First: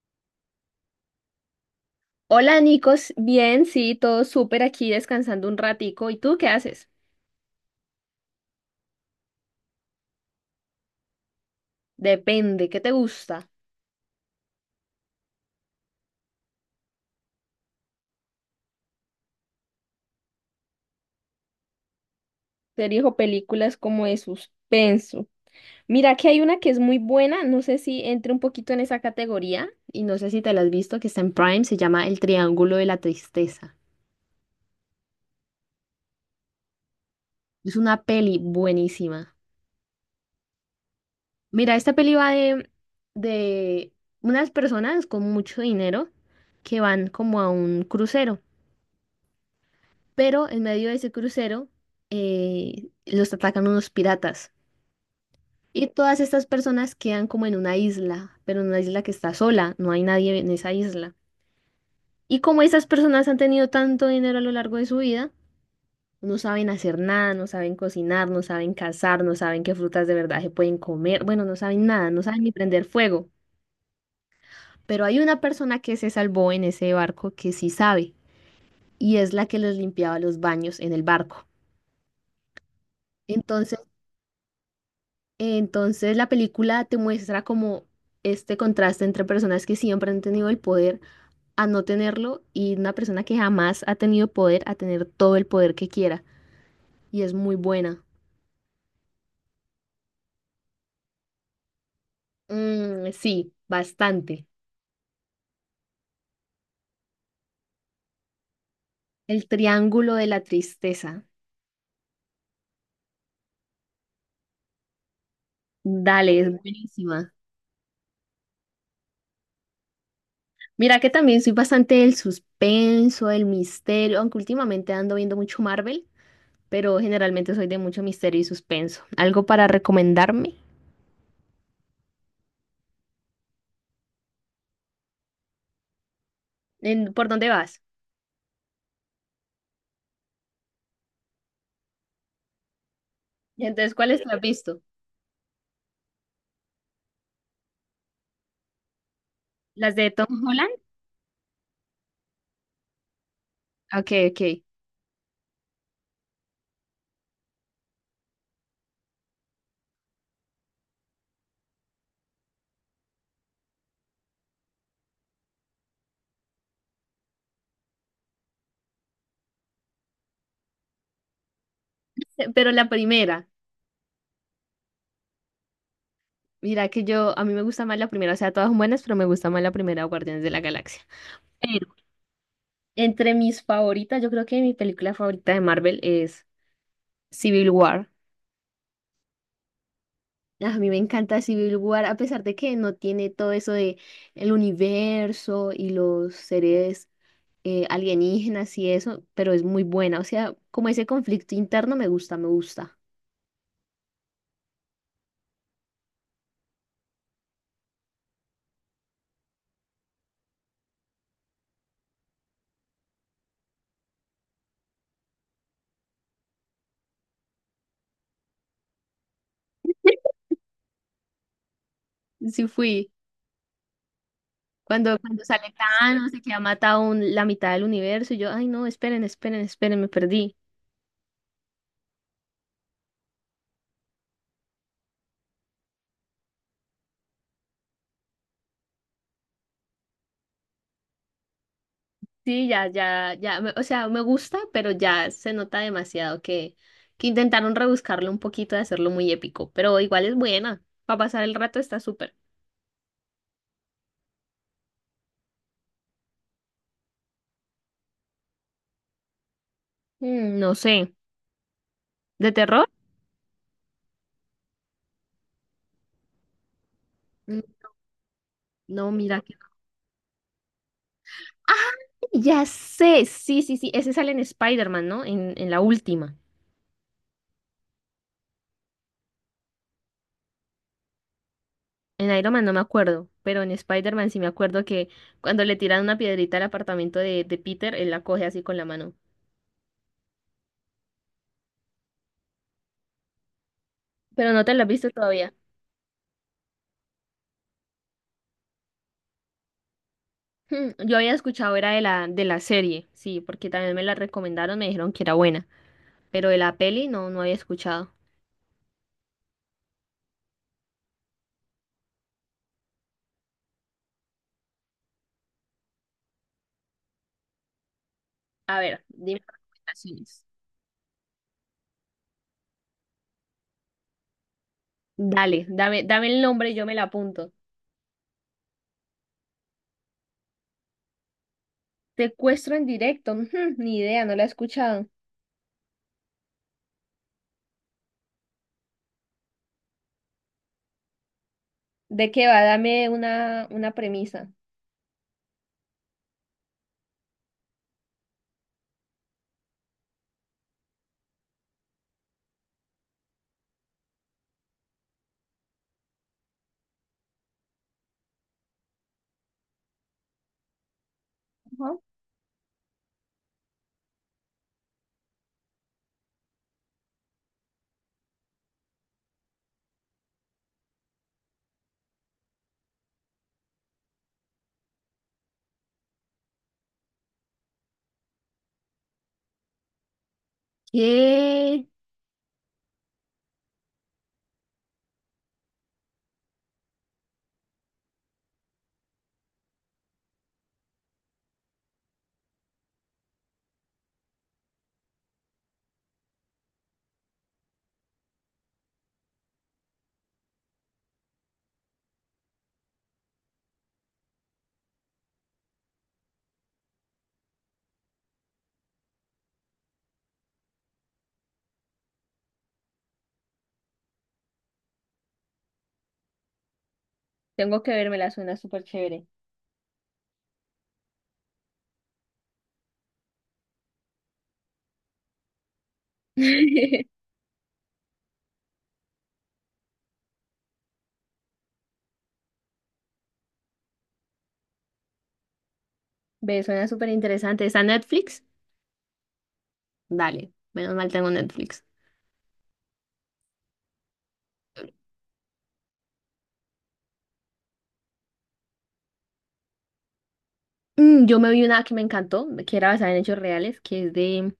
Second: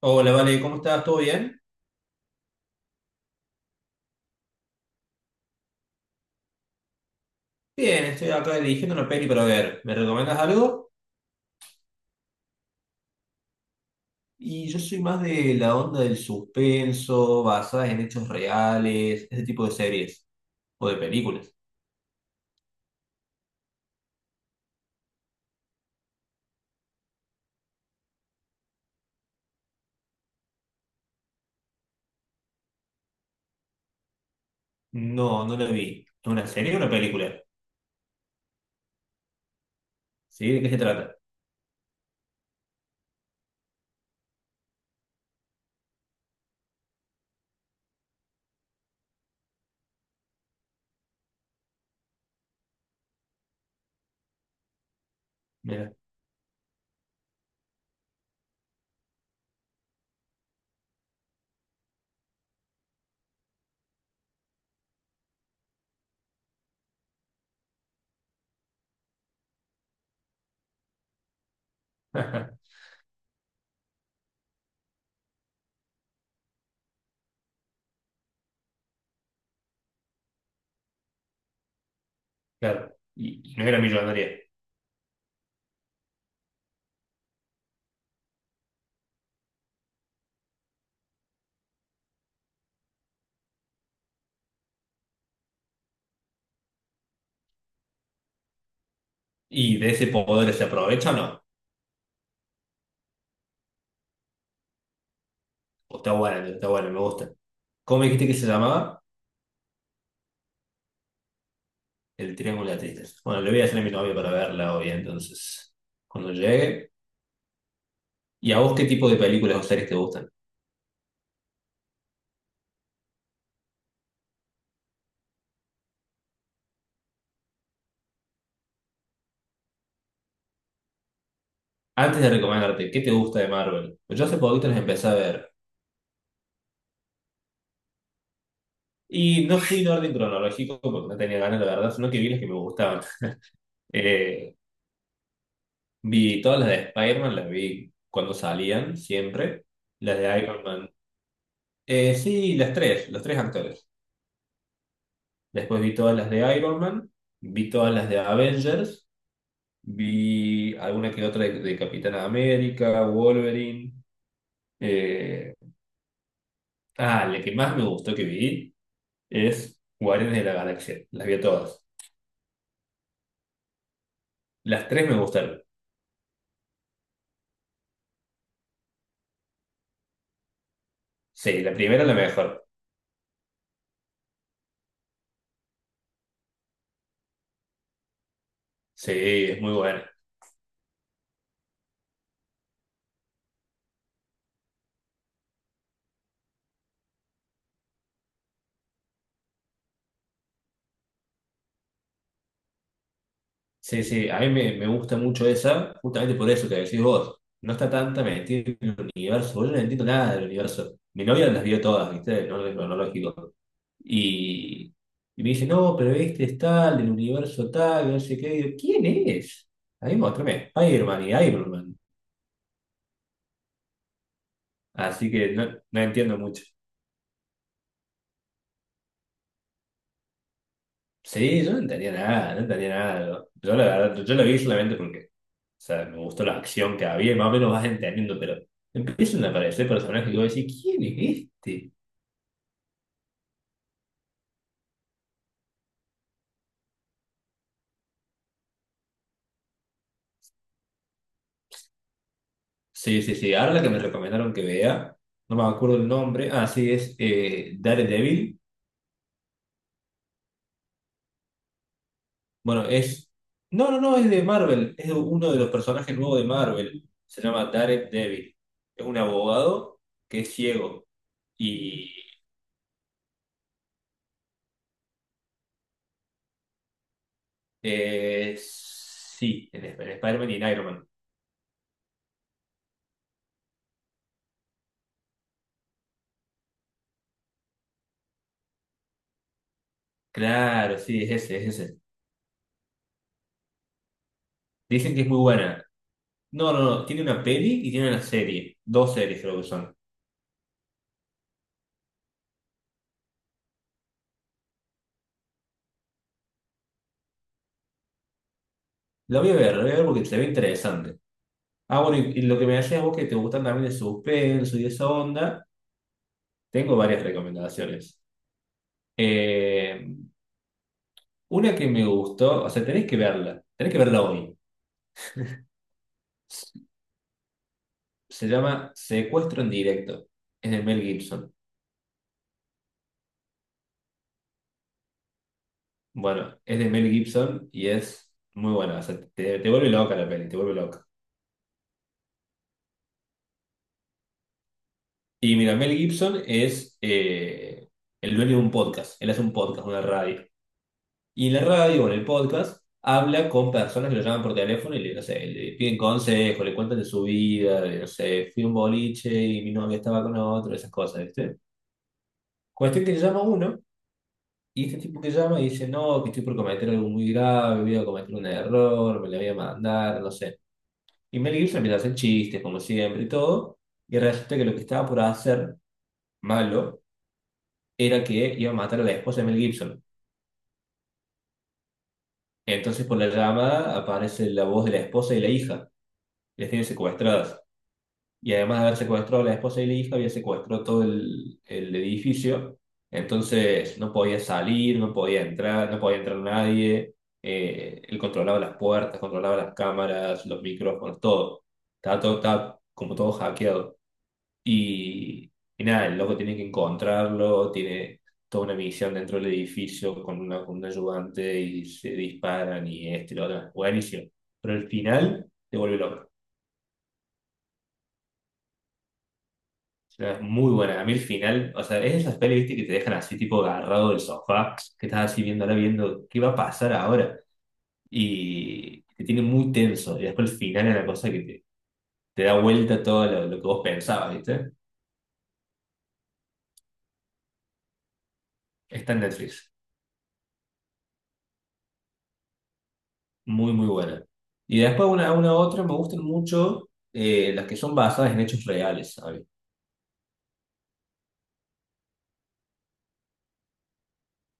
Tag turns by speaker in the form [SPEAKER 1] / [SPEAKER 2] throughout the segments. [SPEAKER 1] Hola, Vale, ¿cómo estás? ¿Todo bien?
[SPEAKER 2] Hola, Nicos. Bien, sí, todo súper aquí descansando un ratico. ¿Y tú qué haces?
[SPEAKER 1] Bien, estoy acá eligiendo una peli para ver. ¿Me recomiendas algo?
[SPEAKER 2] Depende, ¿qué te gusta?
[SPEAKER 1] Y yo soy más de la onda del suspenso, basadas en hechos reales, ese tipo de series o de películas.
[SPEAKER 2] Series o películas como de suspenso. Mira que hay una que es muy buena, no sé si entre un poquito en esa categoría y no sé si te la has visto, que está en Prime, se llama El Triángulo de la Tristeza.
[SPEAKER 1] No, no la vi. ¿Es una serie o una película?
[SPEAKER 2] Es una peli buenísima.
[SPEAKER 1] ¿Sí? ¿De qué se trata?
[SPEAKER 2] Mira, esta peli va de unas personas con mucho dinero que van como a un crucero. Pero en medio de ese crucero los atacan unos piratas. Y
[SPEAKER 1] Mira.
[SPEAKER 2] todas estas personas quedan como en una isla, pero en una isla que está sola, no hay nadie en esa isla. Y como esas personas han tenido tanto dinero a lo largo de su vida, no saben hacer nada, no saben cocinar, no saben cazar, no saben qué frutas de verdad se pueden comer, bueno, no saben nada, no saben ni prender fuego. Pero hay una persona que se salvó en ese barco que sí sabe, y es la que les limpiaba los baños en el barco.
[SPEAKER 1] Claro. Y no era millonaria.
[SPEAKER 2] Entonces la película te muestra como este contraste entre personas que siempre han tenido el poder a no tenerlo y una persona que jamás ha tenido poder a tener todo el poder que quiera. Y es muy buena.
[SPEAKER 1] ¿Y de ese poder se aprovecha o no?
[SPEAKER 2] Mm, sí, bastante.
[SPEAKER 1] O está buena, me gusta. ¿Cómo me dijiste que se llamaba?
[SPEAKER 2] El triángulo de la tristeza.
[SPEAKER 1] El Triángulo de la Tristeza. Bueno, le voy a hacer a mi novia para verla hoy, entonces. Cuando
[SPEAKER 2] Dale, es
[SPEAKER 1] llegue.
[SPEAKER 2] buenísima.
[SPEAKER 1] ¿Y a vos qué tipo de películas o series te gustan?
[SPEAKER 2] Mira que también soy bastante del suspenso, del misterio, aunque últimamente ando viendo mucho Marvel, pero generalmente soy de mucho misterio y suspenso. ¿Algo para recomendarme?
[SPEAKER 1] Antes de recomendarte, ¿qué te gusta de Marvel? Pues yo hace poquito las empecé a ver.
[SPEAKER 2] ¿por dónde vas?
[SPEAKER 1] Y no fui en orden cronológico porque no tenía ganas, la verdad, sino que vi las que me gustaban.
[SPEAKER 2] Y entonces, ¿cuáles te has
[SPEAKER 1] Eh,
[SPEAKER 2] visto?
[SPEAKER 1] vi todas las de Spider-Man, las vi cuando salían, siempre.
[SPEAKER 2] ¿Las de
[SPEAKER 1] Las
[SPEAKER 2] Tom
[SPEAKER 1] de Iron
[SPEAKER 2] Holland?
[SPEAKER 1] Man. Sí, las tres, los tres actores.
[SPEAKER 2] Ok, ok.
[SPEAKER 1] Después vi todas las de Iron Man, vi todas las de Avengers, vi alguna que otra de Capitán América, Wolverine. eh, la que más me gustó que vi es Guardianes de la Galaxia. Las vi todas.
[SPEAKER 2] Pero la primera,
[SPEAKER 1] Las tres me gustaron.
[SPEAKER 2] mira que yo, a mí me gusta más la primera, o sea, todas son buenas, pero me gusta más la primera, Guardianes de la Galaxia.
[SPEAKER 1] Sí, la
[SPEAKER 2] Pero
[SPEAKER 1] primera es la mejor.
[SPEAKER 2] entre mis favoritas, yo creo que mi película favorita de Marvel es Civil War.
[SPEAKER 1] Sí, es muy buena.
[SPEAKER 2] Ah, a mí me encanta Civil War, a pesar de que no tiene todo eso de el universo y los seres alienígenas y eso, pero es muy buena. O sea, como ese conflicto interno me gusta, me gusta.
[SPEAKER 1] Sí, sí, a mí me gusta mucho esa, justamente por eso que decís vos. No está tanta metida en el universo. Yo no entiendo nada del universo. Mi novia las vio todas, ¿viste? No es cronológico. Y, y me dice, no, pero este es tal, del universo tal, no sé qué. Y yo, ¿quién es? Ahí mí muéstrame, Iron Man y Iron Man.
[SPEAKER 2] Sí fui. Cuando,
[SPEAKER 1] Así
[SPEAKER 2] cuando
[SPEAKER 1] que no,
[SPEAKER 2] sale
[SPEAKER 1] no
[SPEAKER 2] Thanos
[SPEAKER 1] entiendo
[SPEAKER 2] y que ha
[SPEAKER 1] mucho.
[SPEAKER 2] matado la mitad del universo, y yo, ay no, esperen, esperen, esperen, me perdí.
[SPEAKER 1] Sí, yo no entendía nada, no entendía nada. Yo la verdad, yo, lo vi solamente porque, o sea, me gustó la acción que había y más o menos vas entendiendo, pero empiezan a aparecer personajes que voy a decir, ¿quién es este?
[SPEAKER 2] Sí, ya, ya, ya, o sea, me gusta, pero ya se nota demasiado que intentaron rebuscarlo un poquito de hacerlo muy épico, pero igual es buena, para pasar el rato está súper.
[SPEAKER 1] Sí, sí, sí. Ahora la que me recomendaron que vea, no me acuerdo el nombre. Ah, sí, es Daredevil.
[SPEAKER 2] Mm, no sé, ¿de
[SPEAKER 1] Bueno,
[SPEAKER 2] terror?
[SPEAKER 1] es. No, no, no, es de Marvel. Es uno de los personajes nuevos de Marvel. Se
[SPEAKER 2] Mm,
[SPEAKER 1] llama Daredevil. Es
[SPEAKER 2] no,
[SPEAKER 1] un
[SPEAKER 2] mira que no.
[SPEAKER 1] abogado que es ciego. Y.
[SPEAKER 2] Ya sé, sí, sí, sí, ese sale en Spider-Man, ¿no? En la última.
[SPEAKER 1] Sí, en Spider-Man y en Iron Man.
[SPEAKER 2] En Iron Man no me acuerdo, pero en Spider-Man sí me acuerdo que cuando le tiran una piedrita al apartamento de Peter, él la coge así con la mano.
[SPEAKER 1] Claro, sí, es ese, es ese.
[SPEAKER 2] Pero no te la has visto
[SPEAKER 1] Dicen que es muy
[SPEAKER 2] todavía.
[SPEAKER 1] buena. No, no, no, tiene una peli y tiene una serie. Dos series creo que son.
[SPEAKER 2] Hmm, yo había escuchado, era de la serie, sí, porque también me la recomendaron, me dijeron que era buena, pero de la peli no, no había escuchado.
[SPEAKER 1] La voy a ver, la voy a ver porque se ve interesante. Ah, bueno, y lo que me decías vos que te gustan también el suspenso y esa onda, tengo varias recomendaciones.
[SPEAKER 2] A ver, dime
[SPEAKER 1] Eh,
[SPEAKER 2] recomendaciones.
[SPEAKER 1] una que me gustó, o sea, tenés que verla hoy.
[SPEAKER 2] Dale, dame el nombre, y yo me la apunto.
[SPEAKER 1] Se llama Secuestro en directo. Es de Mel Gibson.
[SPEAKER 2] Secuestro en directo, hmm, ni idea, no la he escuchado.
[SPEAKER 1] Bueno, es de Mel Gibson y es muy buena. O sea, te vuelve loca la peli, te vuelve loca.
[SPEAKER 2] ¿De qué va? Dame una premisa.
[SPEAKER 1] Y mira, Mel Gibson es el dueño de un podcast. Él hace un podcast, una radio. Y en la radio o en el podcast habla con personas que lo llaman por teléfono y le, no sé, le piden consejos, le cuentan de su vida, de, no sé, fui a un boliche y mi novia estaba con otro, esas cosas, ¿viste?
[SPEAKER 2] Ajá.
[SPEAKER 1] Cuestión que llama uno y este tipo que llama y dice, no, que estoy por cometer algo muy grave, voy a cometer un error, me la voy a mandar, no sé. Y Mel Gibson empieza a hacer chistes, como siempre y todo, y resulta que lo que estaba por hacer, malo, era que iba a matar a la esposa de Mel Gibson.
[SPEAKER 2] ¿Qué?
[SPEAKER 1] Entonces, por la llamada aparece la voz de la esposa y la hija, les tiene secuestradas. Y además de haber secuestrado a la esposa y la hija, había secuestrado todo el edificio. Entonces, no podía salir, no podía entrar, no podía entrar nadie. Él controlaba las puertas, controlaba las cámaras, los micrófonos, todo. Estaba, todo, estaba como todo hackeado. Y, y nada, el loco tiene que encontrarlo, tiene toda una misión dentro del edificio con un ayudante y se disparan y este y lo otro. Buenísimo. Pero el final te vuelve loco.
[SPEAKER 2] Tengo que verme, la suena súper chévere.
[SPEAKER 1] O sea, es muy buena. A mí el final, o sea, es esas pelis, viste, que te dejan así tipo agarrado del sofá, que estás así viendo ahora viendo qué va a pasar ahora. Y te tiene muy tenso. Y después el final es la cosa que te da vuelta todo lo que vos pensabas, ¿viste?
[SPEAKER 2] Ve, suena súper interesante. ¿Está en Netflix?
[SPEAKER 1] Está en Netflix.
[SPEAKER 2] Dale, menos mal tengo Netflix.
[SPEAKER 1] Muy, muy buena. Y después una, otra, me gustan mucho las que son basadas en hechos reales, sabes.
[SPEAKER 2] Mm, yo me vi una que me encantó, que era basada en hechos reales, que es de...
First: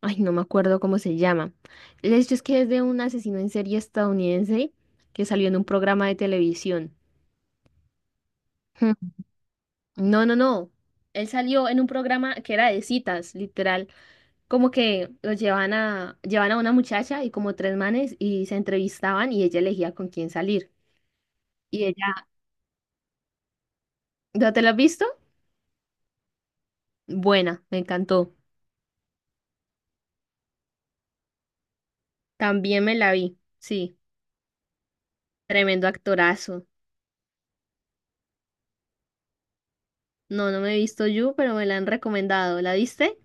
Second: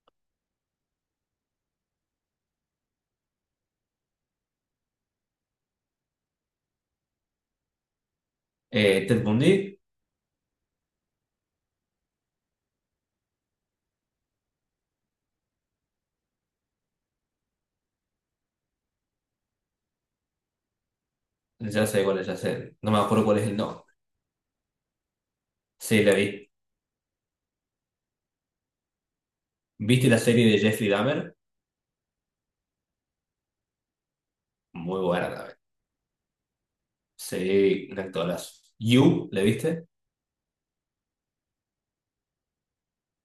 [SPEAKER 2] Ay, no me acuerdo cómo se llama. El hecho es que es de un asesino en serie estadounidense que salió en un programa de televisión. Hmm.
[SPEAKER 1] Ted Bundy,
[SPEAKER 2] No, no, no. Él salió en un programa que era de citas, literal. Como que lo llevan a una muchacha y como tres manes y se entrevistaban y ella elegía con quién salir. Y
[SPEAKER 1] ya sé cuál es,
[SPEAKER 2] ella,
[SPEAKER 1] ya sé. No me acuerdo cuál es el nombre.
[SPEAKER 2] ¿no te lo has visto?
[SPEAKER 1] Sí, la vi.
[SPEAKER 2] Buena, me encantó.
[SPEAKER 1] ¿Viste la serie de Jeffrey Dahmer?
[SPEAKER 2] También me la vi. Sí,
[SPEAKER 1] Muy buena también.
[SPEAKER 2] tremendo actorazo.
[SPEAKER 1] Sí, un actorazo. ¿You? ¿La viste?
[SPEAKER 2] No, no me he visto You, pero me la han recomendado. ¿La viste?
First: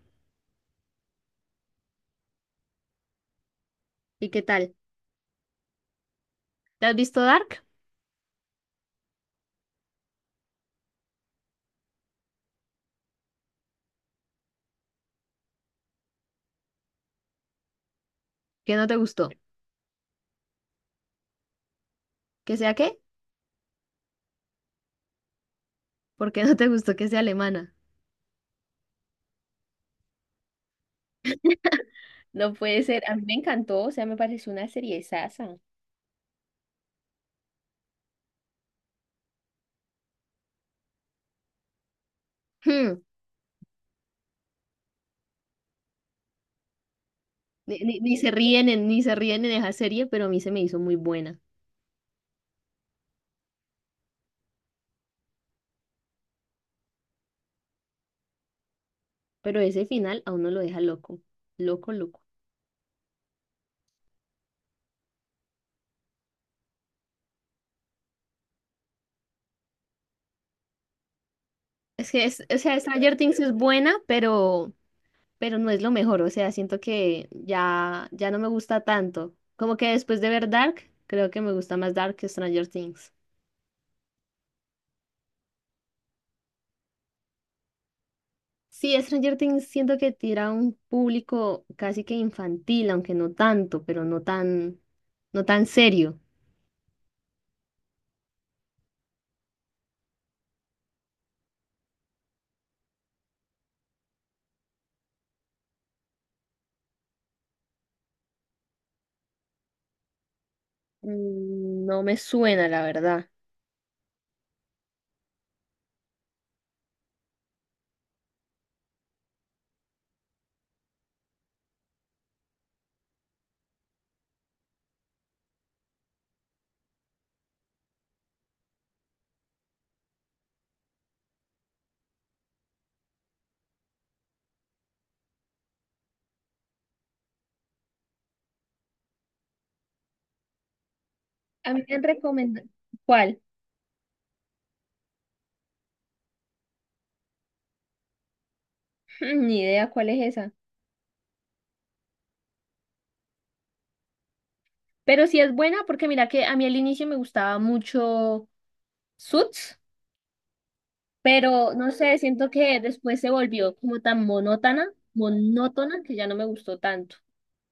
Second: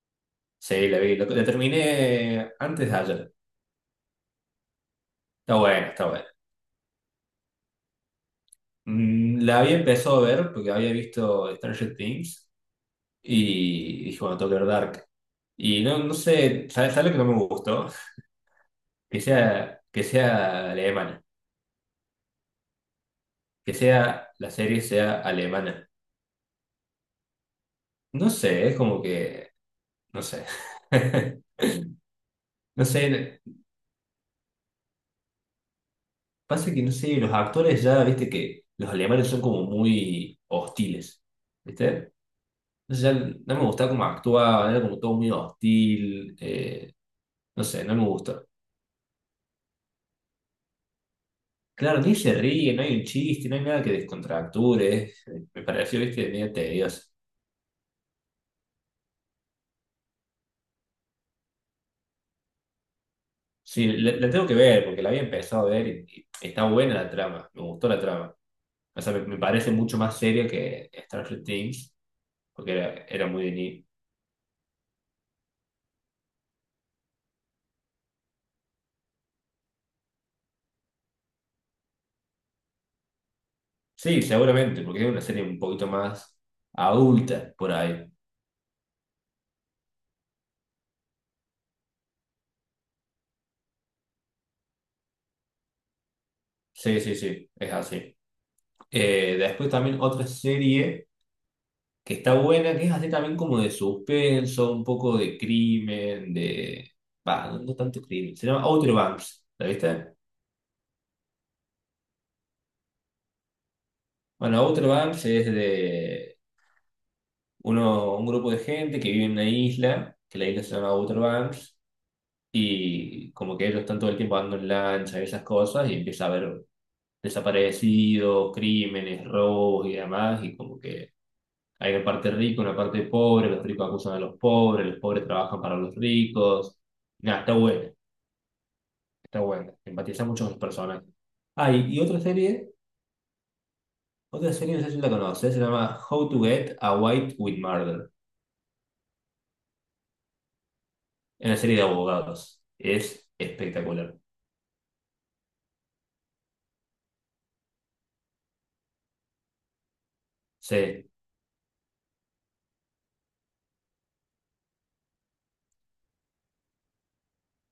[SPEAKER 1] Sí, la vi. Terminé antes de ayer.
[SPEAKER 2] ¿Y qué tal?
[SPEAKER 1] Está buena, está buena.
[SPEAKER 2] ¿Te has visto Dark?
[SPEAKER 1] La había empezado a ver porque había visto Stranger Things y dije, bueno, tengo que ver Dark. Y no, no sé, ¿sabes lo que no me gustó?
[SPEAKER 2] ¿Qué no te
[SPEAKER 1] que
[SPEAKER 2] gustó?
[SPEAKER 1] sea, que sea alemana,
[SPEAKER 2] ¿Que sea qué?
[SPEAKER 1] que sea, la serie sea alemana.
[SPEAKER 2] ¿Por qué no te gustó que sea alemana?
[SPEAKER 1] No sé, es como que, no sé.
[SPEAKER 2] No puede
[SPEAKER 1] No
[SPEAKER 2] ser,
[SPEAKER 1] sé,
[SPEAKER 2] a mí me encantó, o sea, me pareció una serie sasa.
[SPEAKER 1] pasa que no sé, los actores ya, viste que los alemanes son como muy hostiles, ¿viste?
[SPEAKER 2] Hmm,
[SPEAKER 1] Entonces ya no me gustaba cómo actuaban, era como todo muy hostil, no sé, no me
[SPEAKER 2] Ni se
[SPEAKER 1] gustó.
[SPEAKER 2] ríen en esa serie, pero a mí se me hizo muy buena.
[SPEAKER 1] Claro, ni se ríe, no hay un chiste, no hay nada que descontracture, me pareció, viste, medio tedioso.
[SPEAKER 2] Pero ese final a uno lo deja loco. Loco, loco.
[SPEAKER 1] Sí, le la tengo que ver, porque la había empezado a ver y está buena la trama, me gustó la trama. O sea, me parece mucho más seria que Stranger Things,
[SPEAKER 2] Es que es, o
[SPEAKER 1] porque
[SPEAKER 2] sea,
[SPEAKER 1] era,
[SPEAKER 2] Stranger
[SPEAKER 1] era
[SPEAKER 2] Things
[SPEAKER 1] muy de
[SPEAKER 2] es buena, pero no es lo mejor, o sea, siento que ya, ya no me gusta tanto. Como que después de ver Dark, creo que me gusta más Dark que Stranger Things.
[SPEAKER 1] Sí, seguramente, porque es una serie un poquito más adulta por ahí.
[SPEAKER 2] Sí, Stranger Things siento que tira a un público casi que infantil, aunque no tanto, pero no tan, no tan serio.
[SPEAKER 1] Sí, sí, sí, es así. Después también otra serie que está buena, que es así también como de suspenso, un poco de crimen, de... Bah, no, no tanto crimen, se llama Outer Banks, ¿la viste?
[SPEAKER 2] Mm, no me suena, la verdad.
[SPEAKER 1] Bueno, Outer Banks es de... un grupo de gente que vive en una isla, que la isla se llama Outer Banks, y como que ellos están todo el tiempo andando en lancha y esas cosas, y empieza a haber desaparecidos, crímenes, robos y demás, y como que hay una parte rica, una parte pobre, los ricos acusan a los pobres trabajan para los ricos. Nada, está buena, está buena. Empatiza mucho con los personajes. Ah,
[SPEAKER 2] A mí
[SPEAKER 1] y,
[SPEAKER 2] me
[SPEAKER 1] y
[SPEAKER 2] han
[SPEAKER 1] otra
[SPEAKER 2] recomendado.
[SPEAKER 1] serie,
[SPEAKER 2] ¿Cuál?
[SPEAKER 1] otra serie, no sé si la conoces, se llama How to Get Away with Murder.
[SPEAKER 2] Ni idea cuál es esa.
[SPEAKER 1] Es una serie de abogados. Es espectacular.
[SPEAKER 2] Pero sí es buena porque mira que a mí al inicio me gustaba mucho Suits.
[SPEAKER 1] Sí,
[SPEAKER 2] Pero no sé, siento que después se volvió como tan monótona, monótona, que ya no me gustó tanto.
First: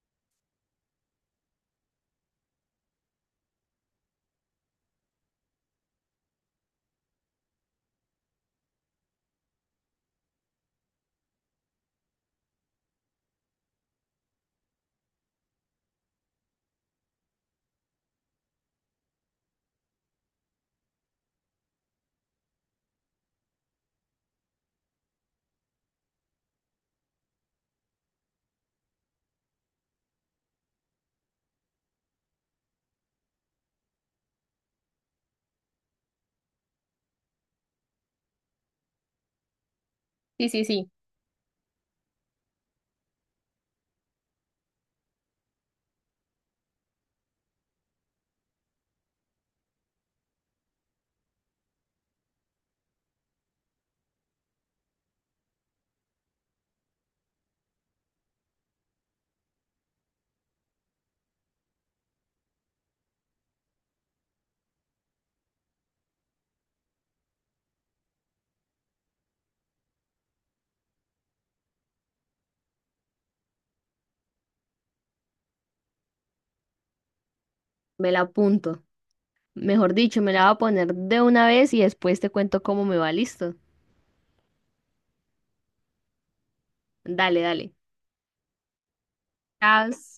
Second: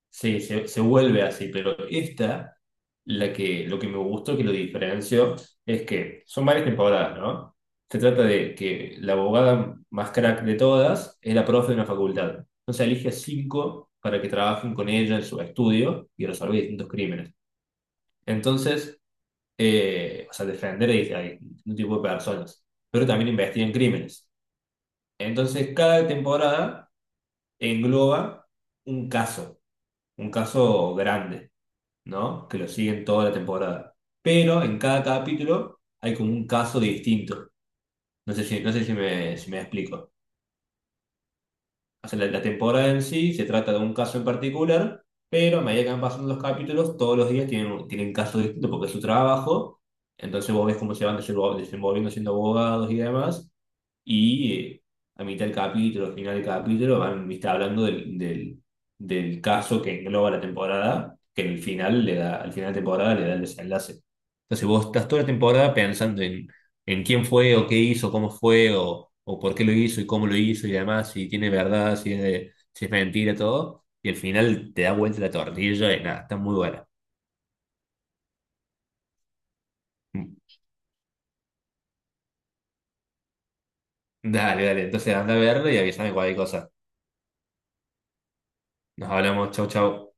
[SPEAKER 1] sí, se vuelve así, pero esta, lo que me gustó, que lo diferenció, es que son varias temporadas, ¿no? Se trata de que la abogada más crack de todas es la profe de una facultad. Entonces elige a cinco para que trabajen con ella en su estudio y resolver distintos crímenes. Entonces, o sea, defender a distintos tipos de personas, pero también investigan crímenes. Entonces, cada temporada engloba un caso, un caso grande. ¿No? Que lo siguen toda la temporada. Pero en cada capítulo hay como un caso distinto. No sé si si me explico.
[SPEAKER 2] Sí, sí, sí,
[SPEAKER 1] O sea, la temporada en sí se trata de un caso en particular, pero a medida que van pasando los capítulos, todos los días tienen casos distintos porque es su trabajo. Entonces vos ves cómo se van desenvolviendo siendo abogados y demás. Y a mitad del capítulo, final del capítulo, van, viste, hablando del, caso que engloba la temporada, que en el final le da, al final de temporada le da el desenlace. Entonces vos estás toda la temporada pensando en quién fue, o qué hizo, cómo fue, o por qué lo hizo y cómo lo hizo y demás, si tiene verdad, si es mentira, todo. Y al final te da vuelta la tortilla y nada, está muy buena.
[SPEAKER 2] me la apunto. Mejor dicho, me
[SPEAKER 1] Mm,
[SPEAKER 2] la voy a poner de una vez y después te cuento cómo me va, listo.
[SPEAKER 1] Dale, dale, entonces anda a verlo y avísame cualquier cosa.
[SPEAKER 2] Dale, dale.
[SPEAKER 1] Nos hablamos, chau,
[SPEAKER 2] Chao.
[SPEAKER 1] chau.